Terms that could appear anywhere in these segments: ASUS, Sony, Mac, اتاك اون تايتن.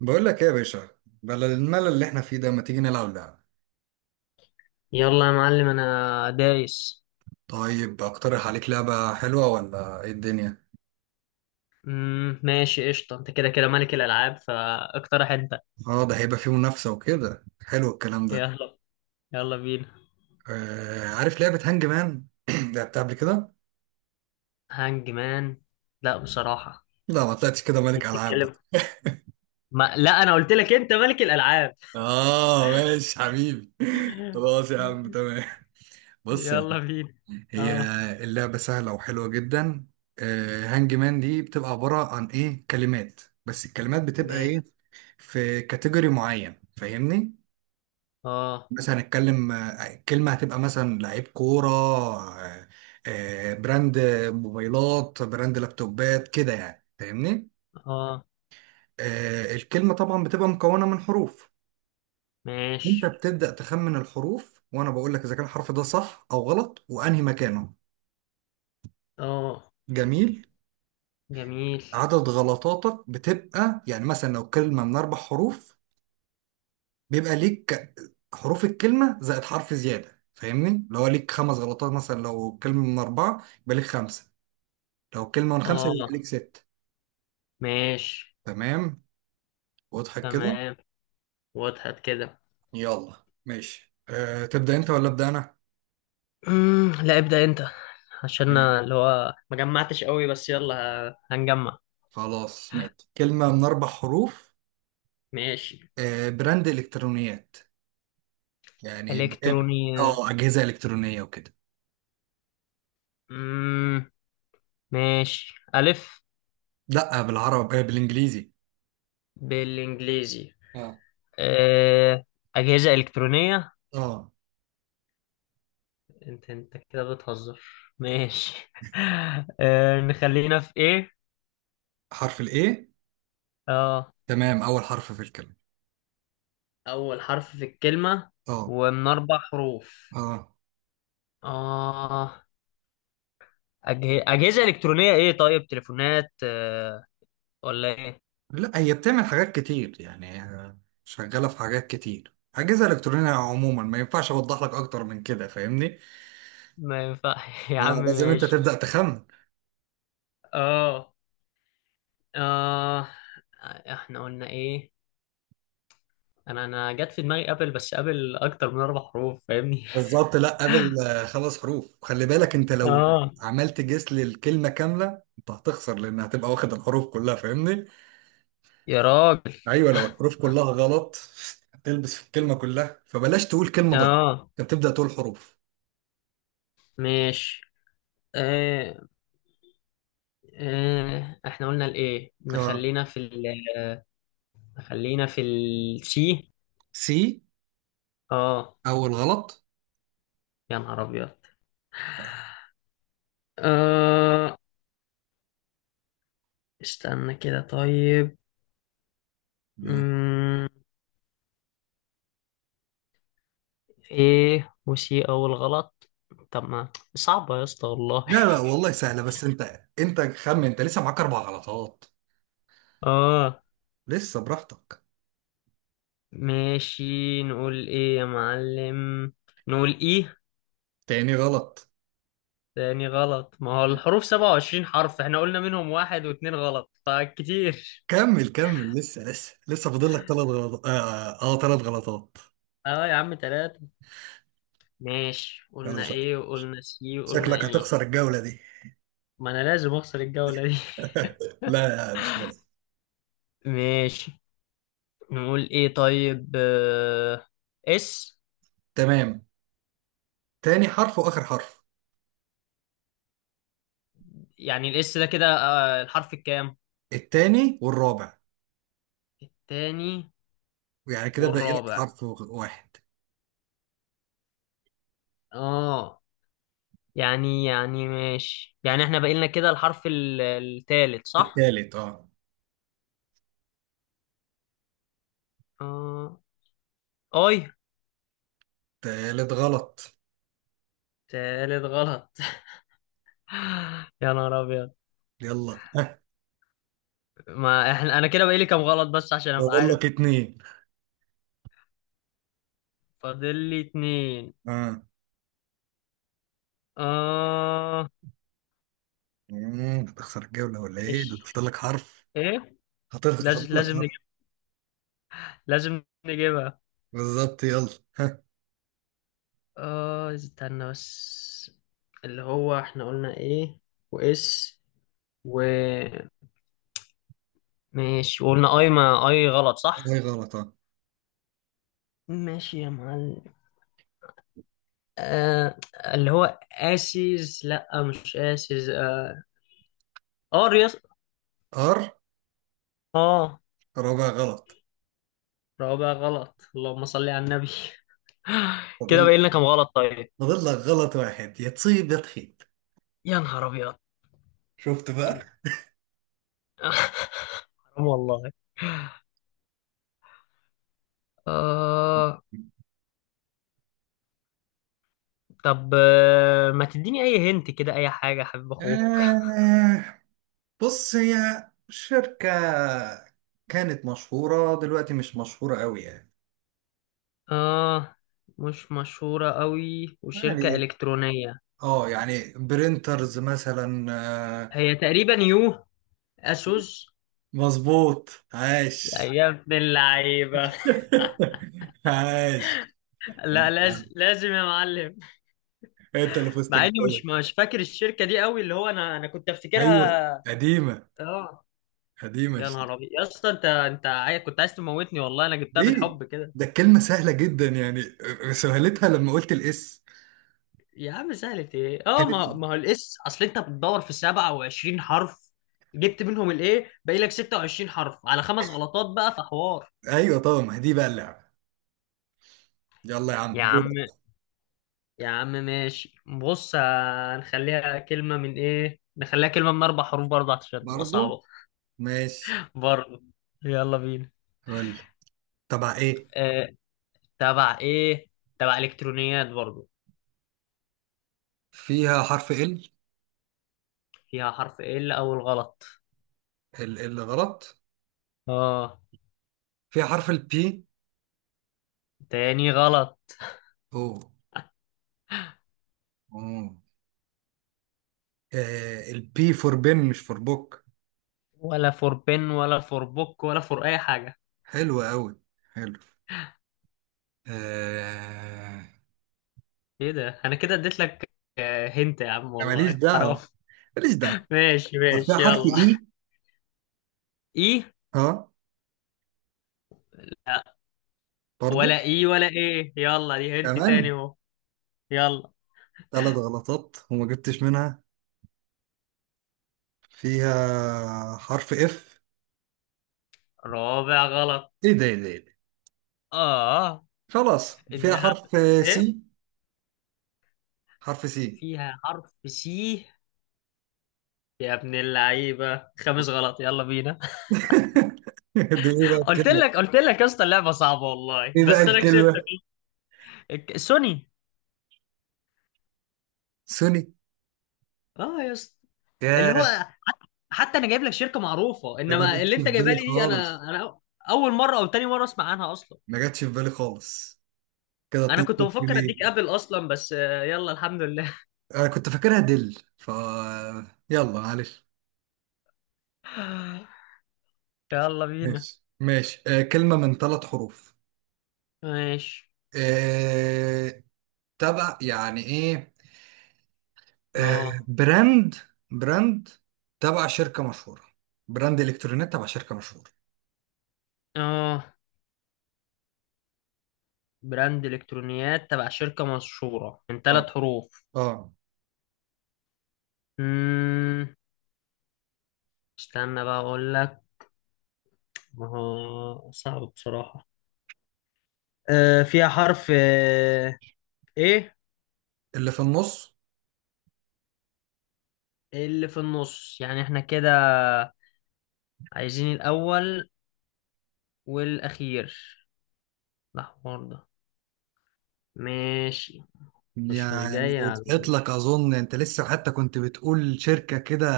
بقول لك ايه يا باشا؟ بدل الملل اللي احنا فيه ده، ما تيجي نلعب لعبة؟ يلا يا معلم انا دايس. طيب، اقترح عليك لعبة حلوة ولا ايه الدنيا؟ ماشي قشطة، انت كده كده ملك الالعاب فاقترح انت. اه، ده هيبقى فيه منافسة وكده، حلو الكلام ده. يلا. يلا بينا. عارف لعبة هانج مان؟ لعبتها قبل كده؟ هانج مان؟ لا بصراحة. لا، ما طلعتش كده دي ملك العاب بقى. بتتكلم. ما لا انا قلت لك انت ملك الالعاب. اه، ماشي حبيبي. خلاص يا عم، تمام. بص يعني. يلا بينا. هي اه اللعبة سهلة وحلوة جدا. هانج مان دي بتبقى عبارة عن ايه؟ كلمات، بس الكلمات بتبقى ايه؟ ماشي. في كاتيجوري معين، فاهمني؟ اه. مثلا نتكلم، كلمة هتبقى مثلا لعيب كورة، براند موبايلات، براند لابتوبات، كده يعني، فاهمني؟ اه الكلمة طبعا بتبقى مكونة من حروف. انت ماشي. بتبدأ تخمن الحروف، وانا بقول لك اذا كان الحرف ده صح او غلط وانهي مكانه. اه جميل. جميل. عدد غلطاتك بتبقى يعني مثلا لو كلمة من اربع حروف، بيبقى ليك حروف الكلمة زائد حرف زيادة، فاهمني؟ لو ليك خمس غلطات. مثلا لو كلمة من اربعة، يبقى ليك خمسة. لو كلمة من خمسة، يبقى ليك اه ست. ماشي. تمام، واضحك كده؟ تمام، وضحت كده. يلا ماشي. تبدأ أنت ولا أبدأ أنا؟ لا ابدأ انت، عشان مم. اللي هو ما جمعتش قوي، بس يلا. هنجمع. خلاص ماشي، كلمة من أربع حروف. ماشي. براند إلكترونيات، يعني الكتروني. اه، أجهزة إلكترونية وكده. مم، ماشي. الف. لأ، بالعربي، بالإنجليزي. بالانجليزي. اه. أه... اجهزة الكترونية. اه، انت كده بتهزر. ماشي. نخلينا في ايه. حرف الايه. اه تمام، اول حرف في الكلمه. اول حرف في الكلمة. اه. ومن اربع حروف. اه. اه. اجهزة الكترونية ايه؟ طيب تليفونات؟ ولا ايه؟ لا، هي بتعمل حاجات كتير يعني، شغاله في حاجات كتير، اجهزه الكترونيه عموما ما ينفعش اوضح لك اكتر من كده، فاهمني؟ ما ينفع. يا اه، عم لازم انت ماشي. تبدأ تخمن. اه. اه احنا قلنا ايه؟ انا جت في دماغي قبل، بس قبل اكتر من اربع حروف فاهمني. بالظبط. لا، قبل خمس حروف، وخلي بالك انت لو اه. عملت جس للكلمة كاملة، انت هتخسر لان هتبقى واخد الحروف كلها، فاهمني؟ يا راجل. ايوه، لو الحروف كلها غلط هتلبس في الكلمة كلها، فبلاش تقول كلمة ضايعة. اه انت بتبدأ تقول حروف. ماشي. آه. آه احنا قلنا الايه، اه، نخلينا في نخلينا في السي. سي؟ اه. اول غلط. يا نهار ابيض. آه استنى كده طيب. لا مم. ايه وسي اول غلط؟ طب ما صعبة يا اسطى والله. لا لا، والله سهلة. بس انت خمن، انت لسه معاك اربع غلطات. اه لسه براحتك. ماشي. نقول ايه يا معلم؟ نقول ايه؟ تاني غلط. تاني غلط؟ ما هو الحروف 27 حرف، احنا قلنا منهم واحد واتنين غلط فكتير. كمل كمل، لسه لسه لسه فاضل لك ثلاث غلطات. اه، ثلاث، تلات غلطات. اه يا عم تلاتة. ماشي، يلا قلنا ايه وقلنا سي وقلنا شكلك ايه. هتخسر الجولة دي. ما انا لازم اخسر الجولة دي. لا مش لازم. ماشي. نقول ايه طيب؟ آه، اس. تمام، تاني حرف واخر حرف. يعني الاس ده كده آه، الحرف الكام؟ التاني والرابع. التاني يعني كده باقي لك والرابع. حرف واحد. اه. يعني يعني ماشي، يعني احنا بقينا كده الحرف التالت صح؟ التالت، اه. اه. اي. تالت غلط. تالت غلط. يا نهار ابيض. يلا. ما احنا انا كده بقالي كام غلط، بس عشان ابقى فاضل عارف. لك اتنين. فاضل لي اتنين. اه. اه. هتخسر الجولة ولا ايه؟ ده ماشي. فاضل لك حرف. ايه. لازم فاضل لك لازم حرف. نجيب. لازم نجيبها. بالظبط، يلا. ها. اه استنى بس. اللي هو احنا قلنا ايه. واس. و. ماشي، وقلنا اي. ما اي غلط صح. ايه؟ غلط. اه. ماشي يا معلم. آه، اللي هو اسيز. لا مش اسيز. اه اريس. ار؟ اه. رابع غلط. رابع غلط، اللهم صل على النبي. كده فاضل باين لنا كام غلط طيب. فاضل لك غلط واحد، يا تصيب يا تخيب. يا نهار ابيض. شفت بقى؟ ال- حرام والله. آه. طب آه، ما تديني اي، هنت كده اي حاجه يا حبيب اخوك. آه بص، هي شركة كانت مشهورة، دلوقتي مش مشهورة قوي يعني. اه. مش مشهوره قوي، وشركه يعني الكترونيه. برينترز مثلا، آه، هي تقريبا يو. اسوس. مظبوط، عاش. يا ابن اللعيبه. عاش. لا انت لازم لازم يا معلم. انت اللي فزت مع اني الجولة. مش فاكر الشركه دي قوي، اللي هو انا كنت ايوه، افتكرها. قديمة. اه. قديمة يا الشركة. نهار ابيض يا اسطى، انت كنت عايز تموتني والله، انا جبتها ليه؟ بالحب كده. ده الكلمة سهلة جدا يعني، سهلتها لما قلت الاس. يا عم سهلت ايه؟ اه كانت. ما ما هو الاس، اصل انت بتدور في 27 حرف. جبت منهم الايه، باقي لك 26 حرف على خمس غلطات بقى في حوار. ايوه طبعا، ما هي دي بقى اللعبة. يلا يا عم، يا عم. دورك. يا عم ماشي، بص هنخليها كلمه من ايه، نخليها كلمه من اربع حروف برضه عشان تبقى برضو صعبه. ماشي. برضه. يلا بينا. قول. تبع ايه؟ آه، تبع ايه؟ تبع الكترونيات برضو. فيها حرف ال. فيها حرف ال؟ اول غلط. ال غلط. اه. فيها حرف البي. تاني غلط. اوه. اوه. البي فور بن، مش فور بوك. ولا فور بن، ولا فور بوك، ولا فور اي حاجة. حلو قوي، حلو. آه... ايه ده، انا كده اديت لك. آه، هنت يا عم ماليش والله حرام. دعوة. ماليش دعوة. ماشي طب، فيها ماشي حرف يلا. اي. اي. اه، برضو. ولا اي، ولا ايه. يلا دي هنت تاني كمان اهو. يلا. ثلاث غلطات وما جبتش منها. فيها حرف اف. رابع غلط. ايه ده، ايه ده، إيه ده؟ اه. خلاص، فيها انها حرف ايه؟ سي، حرف سي. فيها حرف سي؟ يا ابن اللعيبة، خامس غلط. يلا بينا. دي ايه بقى قلت الكلمة؟ لك قلت لك يا اسطى اللعبه صعبه والله، ايه بقى بس انا كسبتك. الكلمة؟ سوني. سوني. اه يا اسطى. اللي هو ياه، حتى انا جايب لك شركه معروفه، ده ما انما جاتش اللي في انت جايبها بالي لي دي انا خالص. انا اول مره او تاني مره اسمع عنها اصلا. ما جاتش في بالي خالص كده. انا كنت 2-0. بفكر ليه؟ اديك ابل اصلا، بس آه، يلا الحمد لله. انا كنت فاكرها دل ف. يلا، معلش. يلا بينا. ماشي ماشي، كلمة من ثلاث حروف. ماشي. آه، تبع يعني ايه؟ اه. براند. براند تبع شركة مشهورة. براند الكترونيات تبع شركة مشهورة. اه براند الكترونيات تبع شركه مشهوره من اه. ثلاث حروف. اه. امم استنى بقى اقول لك. ما هو صعب بصراحه. آه، فيها حرف آه، ايه؟ اللي في النص. اللي في النص؟ يعني احنا كده عايزين الاول والاخير. الاحمر ده. ماشي. مش يعني جاي على وضحت لك اظن، انت لسه حتى كنت بتقول شركة كده.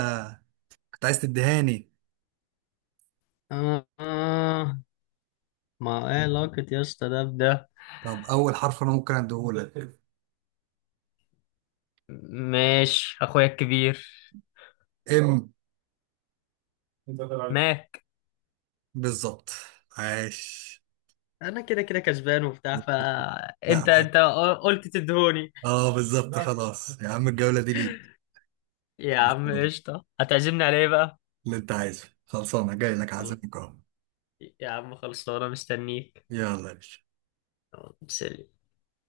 كنت عايز تدهاني. آه آه، ما ايه علاقة يا اسطى ده بده. طب، أول حرف أنا ممكن أديهولك. اه، ماشي اخويا الكبير. إم. انت طلعت. ماك. بالظبط، عاش. انا كده كده كسبان وبتاع لا. فانت. انت عاش. قلت تدهوني. اه، بالظبط. لا، خلاص يا عم، الجولة دي ليك. يا خلاص، عم تمام. قشطة، هتعزمني على ايه بقى؟ اللي أنت عايزه خلصانة، جاي لك خلاص. عازمك أهو. يا عم خلصانة، مستنيك. يلا يا باشا. سلي.